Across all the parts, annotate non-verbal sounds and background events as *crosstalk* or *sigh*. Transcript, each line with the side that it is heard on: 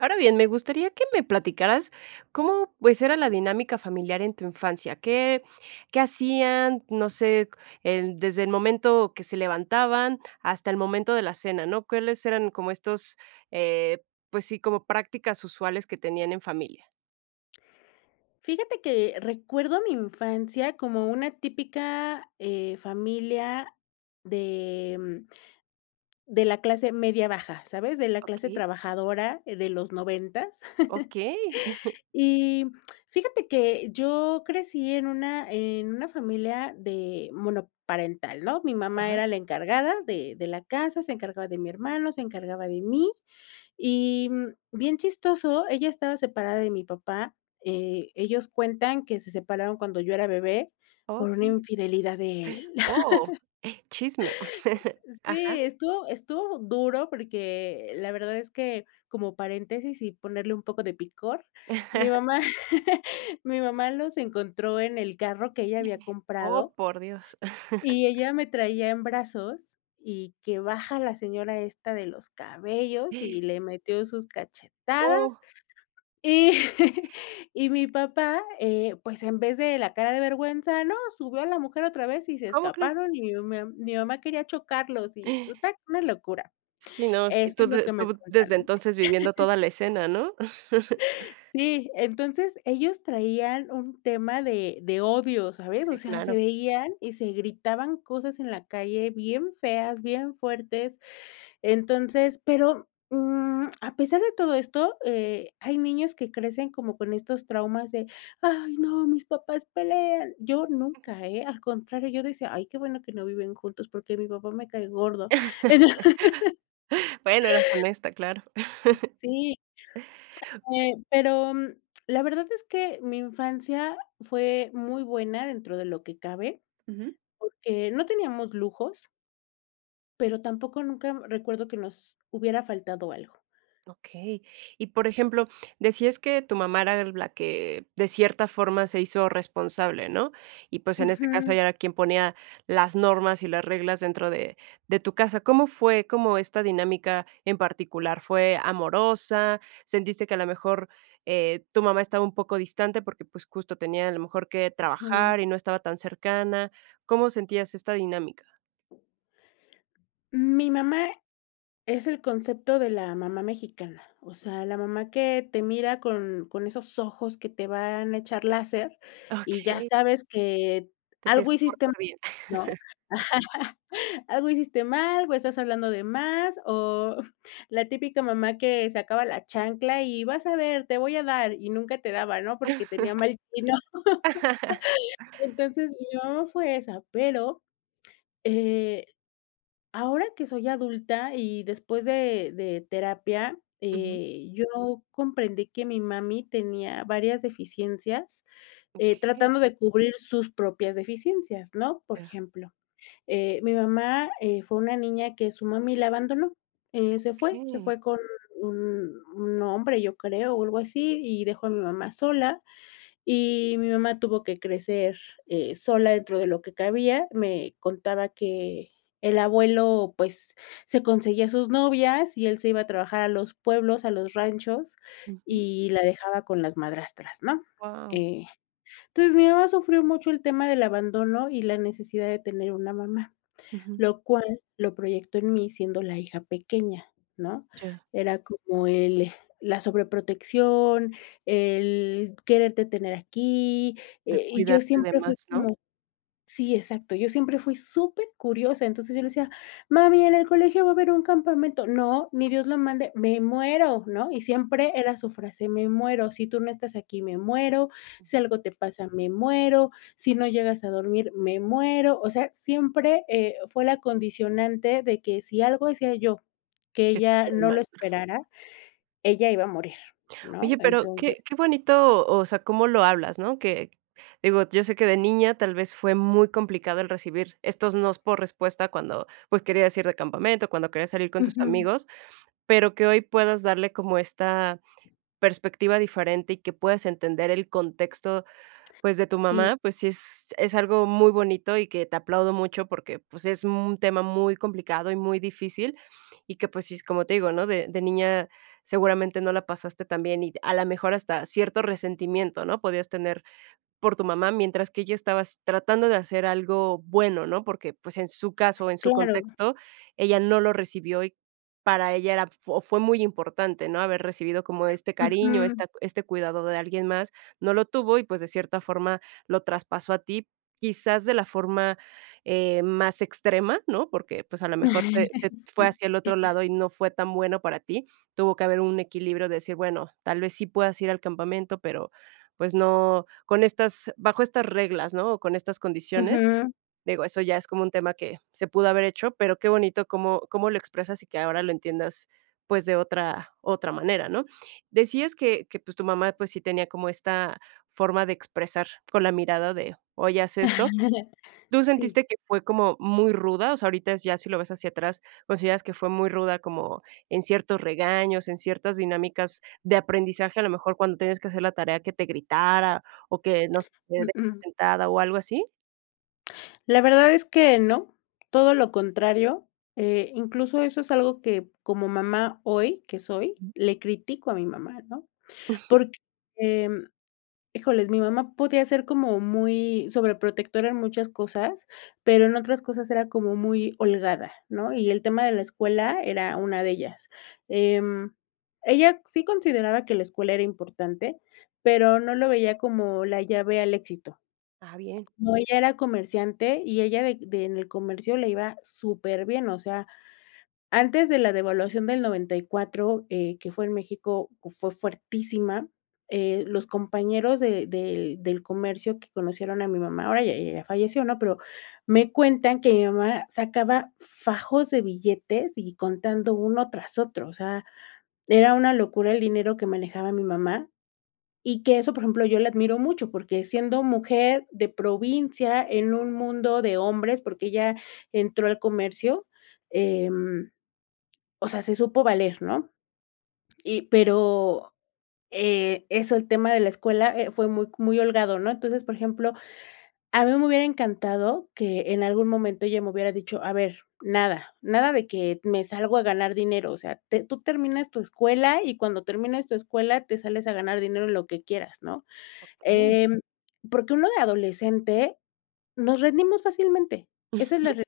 right: Ahora bien, me gustaría que me platicaras cómo, pues, era la dinámica familiar en tu infancia, qué qué hacían, no sé, en desde el momento que se levantaban hasta el momento de la cena, ¿no? ¿Cuáles eran como estos, eh, pues sí, como prácticas usuales que tenían en familia?
left: Fíjate que recuerdo mi infancia como una típica, eh, familia de, mm, de la clase media baja, ¿sabes? De la clase
right: Okey.
left: trabajadora de los noventas.
right: Okey. *chuckles*
left: *chuckles* Y fíjate que yo crecí en una en una familia de monoparental, ¿no?, mi mamá
right: Ajá.
left: era la encargada de de la casa, se encargaba de mi hermano, se encargaba de mí, y bien chistoso, ella estaba separada de mi papá, eh, ellos cuentan que se separaron cuando yo era bebé por una
right: Okey. *inhales*
left: infidelidad de él.
right: Oh chisme.
left: *laughs*
right: Ajá.
left: Sí, estuvo estuvo duro porque la verdad es que como paréntesis y ponerle un poco de picor, mi
right: *chuckles*
left: mamá *laughs* mi mamá los encontró en el carro que ella había
right: Oh,
left: comprado.
right: por Dios. *chuckles*
left: Y ella me traía en brazos y que baja a la señora esta de los cabellos y
right: *gasps*
left: le metió sus cachetadas
right: Oh.
left: y y mi papá, eh, pues en vez de la cara de vergüenza, ¿no?, subió a la mujer otra vez y se
right: ¿Cómo crees?
left: escaparon y mi *unintelligible* mi mamá quería chocarlos y
right: *gasps*
left: total una locura.
right: Si, ¿no?
left: Eso es lo
right: Tode
left: que me
right: tuv desde
left: cuentan.
right: entonces viviendo
left: *chuckles*
right: toda la escena, ¿no? *chuckles*
left: Sí, entonces ellos traían un tema de de odio, ¿sabes? O
right: Sí,
left: sea,
right: claro.
left: se veían y se gritaban cosas en la calle bien feas, bien fuertes, entonces, pero, mm, a pesar de todo esto, eh, hay niños que crecen como con estos traumas de: "Ay no, mis papás pelean", yo
right: Ujú.
left: nunca, eh, al contrario, yo decía, ay qué bueno que no viven juntos porque mi papá me cae gordo. *laughs*
right: *chuckles* Bueno, eras honesta claro. *chuckles*
left: Sí. Eh, pero la verdad es que mi infancia fue muy buena dentro de lo que cabe,
right: Ujú.
left: porque no teníamos lujos. Pero tampoco nunca, mm, recuerdo que nos hubiera faltado algo.
right: Okey, y por ejemplo, decías que tu mamá era de la que de cierta forma se hizo responsable, ¿no? Y, pues, en este caso,
left: Ujú.
right: ella era quien ponía las normas y las reglas dentro de de tu casa, ¿cómo fue cómo esta dinámica en particular? ¿Fue amorosa? ¿Sentiste que a lo mejor, eh, tu mamá estaba un poco distante? Porque, pues, justo tenía a lo mejor que trabajar
left: Ujú.
right: y no estaba tan cercana, ¿cómo sentías esta dinámica?
left: Mi mamá es el concepto de la mamá mexicana. O sea, la mamá que te mira con con esos ojos que te van a echar láser y ya
right: Okey.
left: sabes que
right: Te tienes
left: algo
right: que
left: hiciste,
right: portar bien.
left: ¿no?
right: *chuckles*
left: *chuckles* Algo hiciste mal, o estás hablando de más, o la típica mamá que sacaba la chancla y vas a ver, te voy a dar, y nunca te daba, ¿no?, porque tenía mal tino. *laughs*
right: *laughs*
left: Entonces mi mamá fue esa. Pero, eh, ahora que soy adulta y después de de terapia,
right: Ujú.
left: eh, yo comprendí que mi mami tenía varias deficiencias, eh,
right: Okey.
left: tratando de cubrir sus propias deficiencias, ¿no? Por
right: Ya.
left: ejemplo, eh, mi mamá, eh, fue una niña que su mami la abandonó, eh, se fue, se
right: Okey.
left: fue con un un hombre, yo creo, o algo así, y dejó a mi mamá sola. Y mi mamá tuvo que crecer, eh, sola dentro de lo que cabía. Me contaba que el abuelo, pues, se conseguía a sus novias y él se iba a trabajar a los pueblos, a los ranchos,
right: Ujú.
left: y la dejaba con las madrastras, ¿no?
right: Guau.
left: Eh, entonces, mi mamá sufrió mucho el tema del abandono y la necesidad de tener una mamá,
right: Ujú.
left: lo cual, lo proyectó en mí siendo la hija pequeña, ¿no?
right: Ya.
left: Era como el la sobreprotección, el quererte tener aquí.
right: De
left: Eh, y yo
right: cuidarte de
left: siempre fui
right: más, ¿no?
left: como sí, exacto. Yo siempre fui supercuriosa, entonces yo le decía: "Mami, en el colegio va a haber un campamento." No, ni Dios lo mande, me muero, ¿no? Y siempre era su frase: "Me muero". Si tú no estás aquí, me muero, si
right: Ujú.
left: algo te pasa, me muero, si no llegas a dormir, me muero, o sea, siempre, eh, fue la condicionante de que si algo hacía yo, que
right: Que
left: ella
right: salieran
left: no lo
right: mal.
left: esperara, ella iba a morir, ¿no?
right: Oye, pero
left: Entonces
right: qué qué bonito, o sea, cómo lo hablas, ¿no? Que digo, yo sé que de niña tal vez fue muy complicado el recibir estos nos por respuesta cuando, pues, querías ir de campamento, cuando querías salir con tus
left: Ujú.
right: amigos. Pero que hoy puedas darle como esta perspectiva diferente y que puedas entender el contexto, pues, de tu
left: Sí.
right: mamá, pues, sí es es algo muy bonito y que te aplaudo mucho, porque, pues, es un tema muy complicado y muy difícil, y que, pues, sí es como te digo, ¿no? De de niña seguramente no la pasaste tan bien y, a la mejor, hasta cierto resentimiento, ¿no?, podías tener por tu mamá mientras que ella estaba s tratando de hacer algo bueno, ¿no? Porque, pues, en su caso, en su
left: Claro.
right: contexto, ella no lo recibió y, para ella, era f fo fue muy importante, ¿no?, haber recibido como este cariño,
left: Ujú.
right: esta este cuidado de alguien más, no lo tuvo y, pues, de cierta forma, lo traspasó a ti, quizás de la forma, eh, más extrema, ¿no? Porque, pues, a lo mejor se se
left: *chuckles*
right: fue
left: Sí.
right: hacia el otro lado y no fue tan bueno para ti. Tuvo que haber un equilibrio de decir: "Bueno, tal vez sí puedas ir al campamento, pero, pues, no, con estas bajo estas reglas", ¿no?, o con estas condiciones.
left: Ujú.
right: Digo, eso ya es como un tema que se pudo haber hecho. Pero qué bonito cómo cómo lo expresas y que ahora lo entiendas, pues, de otra otra manera, ¿no? Decías que que, pues, tu mamá, pues, sí tenía como esta forma de expresar con la mirada de, oye, haz esto.
left: *chuckles*
right: ¿Tú
left: Sí.
right: sentiste que fue como muy ruda? O sea, ahorita ya si lo ves hacia atrás, ¿consideras que fue muy ruda como en ciertos regaños, en ciertas dinámicas de aprendizaje, a lo mejor cuando tienes que hacer la tarea que te gritara, o que no sé, te deje
left: Uh-uh.
right: sentada o algo así?
left: La verdad es que no, todo lo contrario. Eh, incluso eso es algo que, como mamá hoy, que soy,
right: Mm.
left: le critico a mi mamá, ¿no?
right: *chuckles*
left: Porque, híjole, mi mamá podía ser como muy sobre protectora en muchas cosas, pero en otras cosas era como muy holgada, ¿no? Y el tema de la escuela era una de ellas. Em, ella sí consideraba que la escuela era importante, pero no lo veía como la llave al éxito.
right: Ah, bien.
left: No, ella era comerciante, y ella de de en el comercio le iba superbien. O sea, antes de la devaluación del 94, eh, que fue en México, fue fuertísima, eh, los compañeros de del del comercio que conocieron a mi mamá, ahora ya ella ya falleció, ¿no? Pero me cuentan que mi mamá sacaba fajos de billetes y contando uno tras otro. O sea, era una locura el dinero que manejaba mi mamá y que eso, por ejemplo, yo la admiro mucho, porque siendo mujer de provincia, en un mundo de hombres, porque ella entró al comercio. Em, o sea, se supo valer, ¿no? Y pero, eh, eso, el tema de la escuela, eh, fue muy c muy holgado, ¿no? Entonces, por ejemplo, a mí me hubiera encantado que en algún momento ella me hubiera dicho: "a ver, nada, nada de que me salgo a ganar dinero, o sea, te tú terminas tu escuela y cuando termines tu escuela te sales a ganar dinero en lo que quieras", ¿no?
right: Okey.
left: Em, porque uno de adolescente nos rendimos fácilmente, esa es la
right: *chuckles*
left: realidad.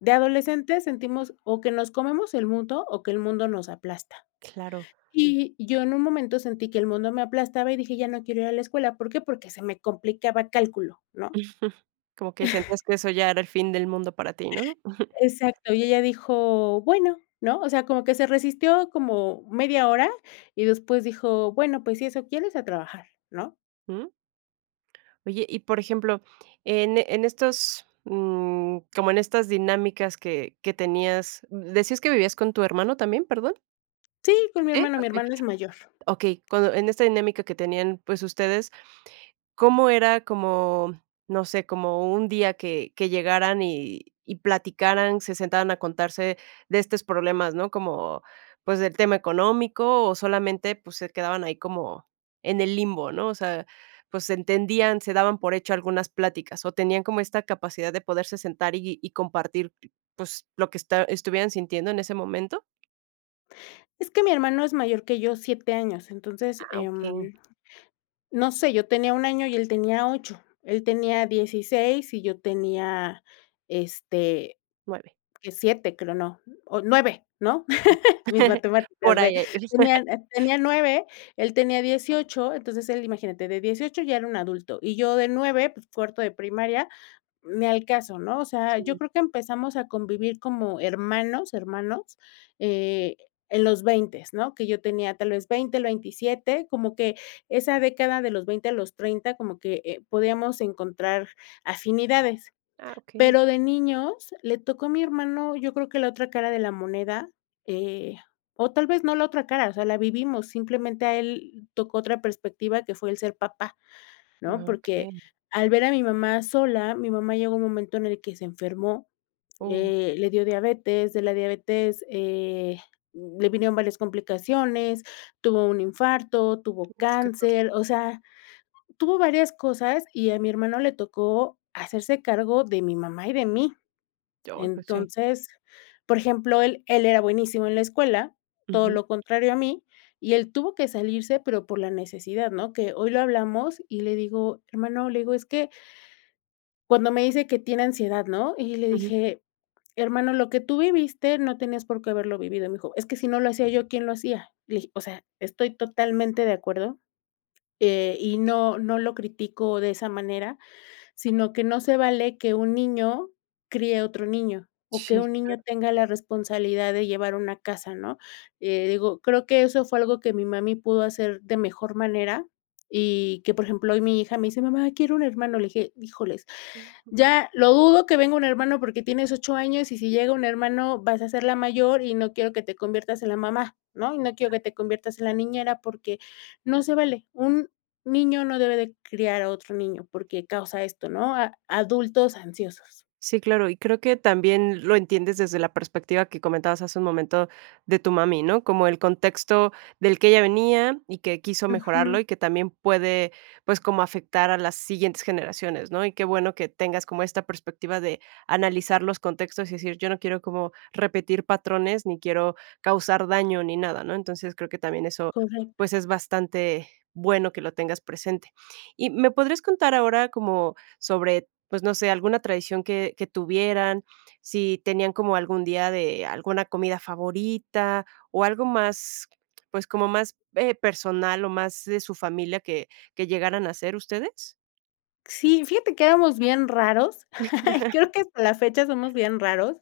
left: De adolescentes sentimos o que nos comemos el mundo o que el mundo nos aplasta.
right: Claro.
left: Y yo en un momento sentí que el mundo me aplastaba y dije: "Ya no quiero ir a la escuela", ¿por qué? Porque se me complicaba cálculo, ¿no?
right: *chuckles* Como que sentías
left: *chuckles*
right: que eso ya era el fin del mundo para ti, ¿no? *chuckles*
left: Exacto. Y ella dijo: "Bueno", ¿no? O sea, como que se resistió como media hora y después dijo: "Bueno, pues, si eso quieres, a trabajar", ¿no?
right: Mm. Oye, y por ejemplo, en, eh, en estos, mm, como en estas dinámicas que que tenías, ¿d-decías que vivías con tu hermano también, perdón?
left: Sí, con mi
right: ¿Sí?
left: hermano. Mi
right: Okey,
left: hermano es mayor.
right: okey. Cuando en esta dinámica que tenían, pues, ustedes, ¿cómo era como no sé, como un día que que llegaran y y platicaran, se sentaran a contarse de estos problemas, ¿no? como, pues, del tema económico o solamente, pues, se quedaban ahí como en el limbo, ¿no? o sea, pues, se entendían, se daban por hecho algunas pláticas, o ¿tenían como esta capacidad de poderse sentar y y compartir, pues, lo que esta estuvieran sintiendo en ese momento?
left: Es que mi hermano es mayor que yo 7 años entonces,
right: Ah,
left: eh,
right: okey.
left: no sé yo tenía un año y él tenía 8 él tenía 16 y yo tenía este
right: 9.
left: 7 creo, no o 9 ¿no?
right: Ah.
left: Mis matemáticas
right: Por
left: ve
right: ahí.
left: tenía n tenía 9 él tenía 18 entonces él imagínate de 18 ya era un adulto y yo de 9 pues cuarto de primaria ni al caso, ¿no? o sea, yo
right: Sí.
left: creo que empezamos a convivir como hermanos, hermanos, eh, en los veintes, ¿no? Que yo tenía tal vez 20, el 27, como que esa década de los 20 a los 30, como que, eh, podíamos encontrar afinidades.
right: Ah, okey.
left: Pero de niños le tocó a mi hermano, yo creo que la otra cara de la moneda, eh, o tal vez no la otra cara, o sea, la vivimos, simplemente a él tocó otra perspectiva que fue el ser papá, ¿no?
right: Ah,
left: Porque
right: okey.
left: al ver a mi mamá sola, mi mamá llegó un momento en el que se enfermó,
right: Oh.
left: eh, le dio diabetes, de la diabetes, eh, le vinieron varias complicaciones, tuvo un infarto, tuvo
right: Uf, que fuerte.
left: cáncer, o sea, tuvo varias cosas y a mi hermano le tocó hacerse cargo de mi mamá y de mí.
right: Oh. Pues sí.
left: Entonces, por ejemplo, él él era buenísimo en la escuela, todo
right: Ujú.
left: lo contrario a mí, y él tuvo que salirse, pero por la necesidad, ¿no? Que hoy lo hablamos y le digo hermano, le digo, es que. Cuando me dice que tiene ansiedad, ¿no? y le
right: Ujú.
left: dije: "Hermano, lo que tú viviste no tenías por qué haberlo vivido", me dijo: "Es que si no lo hacía yo, ¿quién lo hacía?" Le dije: "O sea, estoy totalmente de acuerdo", eh, y no no lo critico de esa manera, sino que no se vale que un niño crie a otro niño, o que
right: Sí,
left: un niño
right: claro.
left: tenga la responsabilidad de llevar una casa, ¿no? eh, digo, creo que eso fue algo que mi mami pudo hacer de mejor manera, y que, por ejemplo, hoy mi hija me dice: "Mamá, quiero un hermano", le dije: "Híjoles,
right: Ujú.
left: ya lo dudo que venga un hermano porque tienes 8 años y si llega un hermano, vas a ser la mayor y no quiero que te conviertas en la mamá, ¿no? Y no quiero
right: Claro.
left: que te conviertas en la niñera porque no se vale. Un niño no debe de criar a otro niño porque causa esto", ¿no? a adultos ansiosos.
right: Sí, claro, y creo que también lo entiendes desde la perspectiva que comentabas hace un momento de tu mami, ¿no? como el contexto del que ella venía y que quiso mejorarlo,
left: Ujú.
right: y que también puede, pues, como afectar a las siguientes generaciones, ¿no? Y qué bueno que tengas como esta perspectiva de analizar los contextos y decir: "Yo no quiero como repetir patrones, ni quiero causar daño, ni nada", ¿no? Entonces, creo que también eso,
left: Correcto.
right: pues, es bastante bueno que lo tengas presente. Y, ¿me podrías contar ahora como sobre, pues, no sé, alguna tradición que que tuvieran, si tenían como algún día de alguna comida favorita, o algo más, pues como más eh, personal o más de su familia que que llegaran a hacer ustedes?
left: Sí, fíjate que éramos bien raros, *laughs* creo
right: *laughs*
left: que hasta la fecha somos bien raros,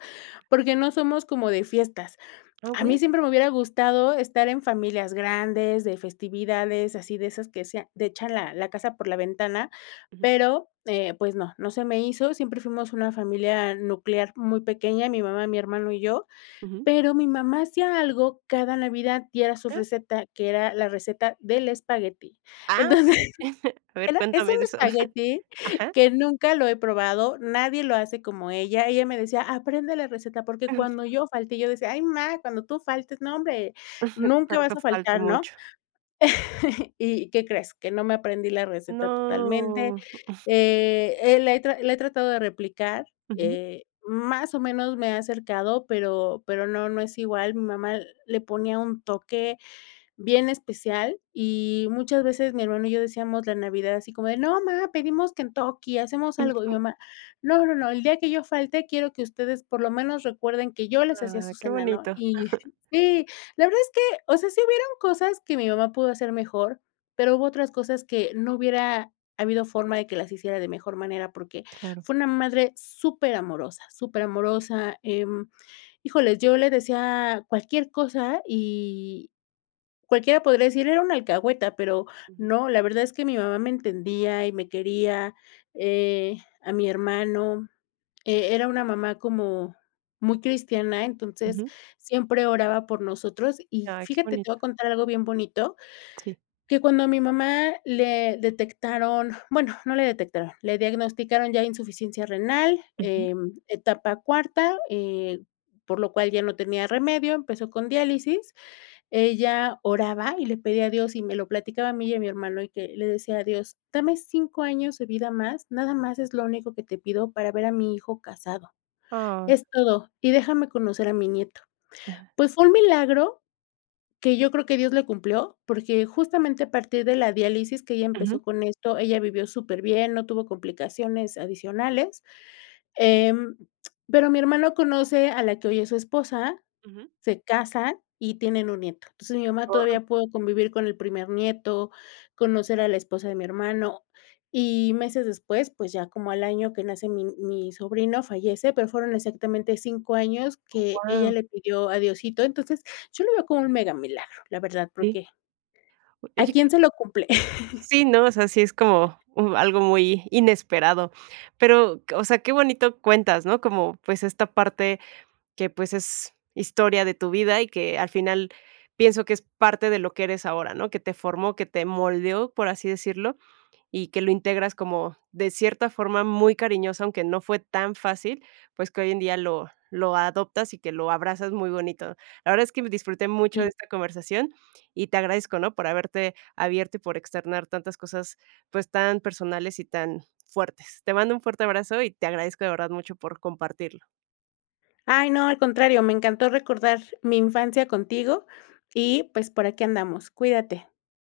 left: porque no somos como de fiestas.
right: Ah,
left: A mí
right: okey.
left: siempre me hubiera gustado estar en familias grandes, de festividades, así de esas que se a de echan la la casa por la ventana,
right: Ujú.
left: pero, eh, pues, no, no se me hizo, siempre fuimos una familia nuclear muy pequeña, mi mamá, mi hermano, y yo,
right: Ujú.
left: pero mi mamá hacía algo cada Navidad y era su
right: Ah.
left: receta, que era la receta del espagueti.
right: Ah,
left: Entonces,
right: okey. A ver
left: era es un
right: cuéntame de eso.
left: espagueti
right: Ajá.
left: que nunca lo he probado, nadie lo hace como ella. Ella me decía: "Aprende la receta, porque cuando
right: Ah.
left: yo falte", yo decía: "Ay ma, cuando tú faltes, nombre
right: *chuckles*
left: nunca
right: Para eso
left: vas a
right: falta
left: faltar", ¿no?
right: mucho.
left: *laughs* Y ¿qué crees? Que no me aprendí la receta totalmente,
right: No. *chuckles*
left: eh eh, la he tra la he tratado de replicar,
right: Ujú.
left: eh, más o menos me he acercado pero pero no no es igual mi mamá le ponía un toque bien especial, y muchas veces mi hermano y yo decíamos la Navidad así como de "no, mamá, pedimos Kentucky, hacemos algo", y mi
right: Ujú.
left: mamá "no, no, no, el día que yo falte, quiero que ustedes, por lo menos, recuerden que yo les hacía
right: Ah,
left: su
right: qué
left: cena", ¿no?
right: bonito.
left: Y,
right: Ajá.
left: si, la verdad es que, o sea, sí hubieron cosas que mi mamá pudo hacer mejor, pero hubo otras cosas que no hubiera habido forma de que las hiciera de mejor manera, porque
right: Claro.
left: fue una madre súper amorosa, súper amorosa, eh, híjoles, yo le decía cualquier cosa y cualquiera podría decir, era un alcahueta, pero
right: Ujú.
left: no, la verdad es que mi mamá me entendía y me quería, eh, a mi hermano, eh, era una mamá como muy cristiana, entonces,
right: Ujú.
left: siempre oraba por nosotros, y
right: Ay, qué
left: fíjate, te
right: bonito.
left: voy a contar algo bien bonito,
right: Sí.
left: que cuando a mi mamá le detectaron, bueno, no le detectaron, le diagnosticaron ya insuficiencia renal,
right: Ujú.
left: eh, etapa cuarta, eh, por lo cual ya no tenía remedio, empezó con diálisis. Ella oraba y le pedía a Dios y me lo platicaba a mí y a mi hermano, y que le decía a Dios, "dame 5 años de vida más, nada más es lo único que te pido para ver a mi hijo casado.
right: Ah.
left: Es todo, y déjame conocer a mi nieto". Pues fue un milagro que yo creo que Dios le cumplió, porque justamente a partir de la diálisis que ella
right: Ujú.
left: empezó con esto, ella vivió súper bien, no tuvo complicaciones adicionales, em, pero mi hermano conoce a la que hoy es su esposa,
right: Ujú.
left: se casan y tienen un nieto. Entonces, mi mamá
right: Oh.
left: todavía pudo convivir con el primer nieto, conocer a la esposa de mi hermano, y meses después, pues, ya como al año que nace mi mi sobrino fallece, pero fueron exactamente 5 años
right: Oh,
left: que ella
right: wao.
left: le pidió a Diosito. Entonces, yo lo veo con un mega milagro, la verdad,
right: Sí.
left: porque. ¿A
right: Oye que
left: quién se lo cumple? *chuckles*
right: Sí, no, o sea, sí es como m algo muy inesperado, pero o sea, qué bonito cuentas, ¿no? como, pues, esta parte que, pues, es historia de tu vida y que al final pienso que es parte de lo que eres ahora, ¿no? que te formó, que te moldeó, por así decirlo, y que lo integras como de cierta forma muy cariñosa, aunque no fue tan fácil, pues, que hoy en día lo lo adoptas y que lo abrazas muy bonito. La verdad es que me disfruté mucho de
left: Sí.
right: esta conversación y te agradezco, ¿no? por haberte abierto y por externar tantas cosas, pues, tan personales y tan fuertes. Te mando un fuerte abrazo y te agradezco de verdad mucho por compartirlo.
left: Ay no, al contrario, me encantó recordar mi infancia contigo y, pues, por aquí andamos. Cuídate.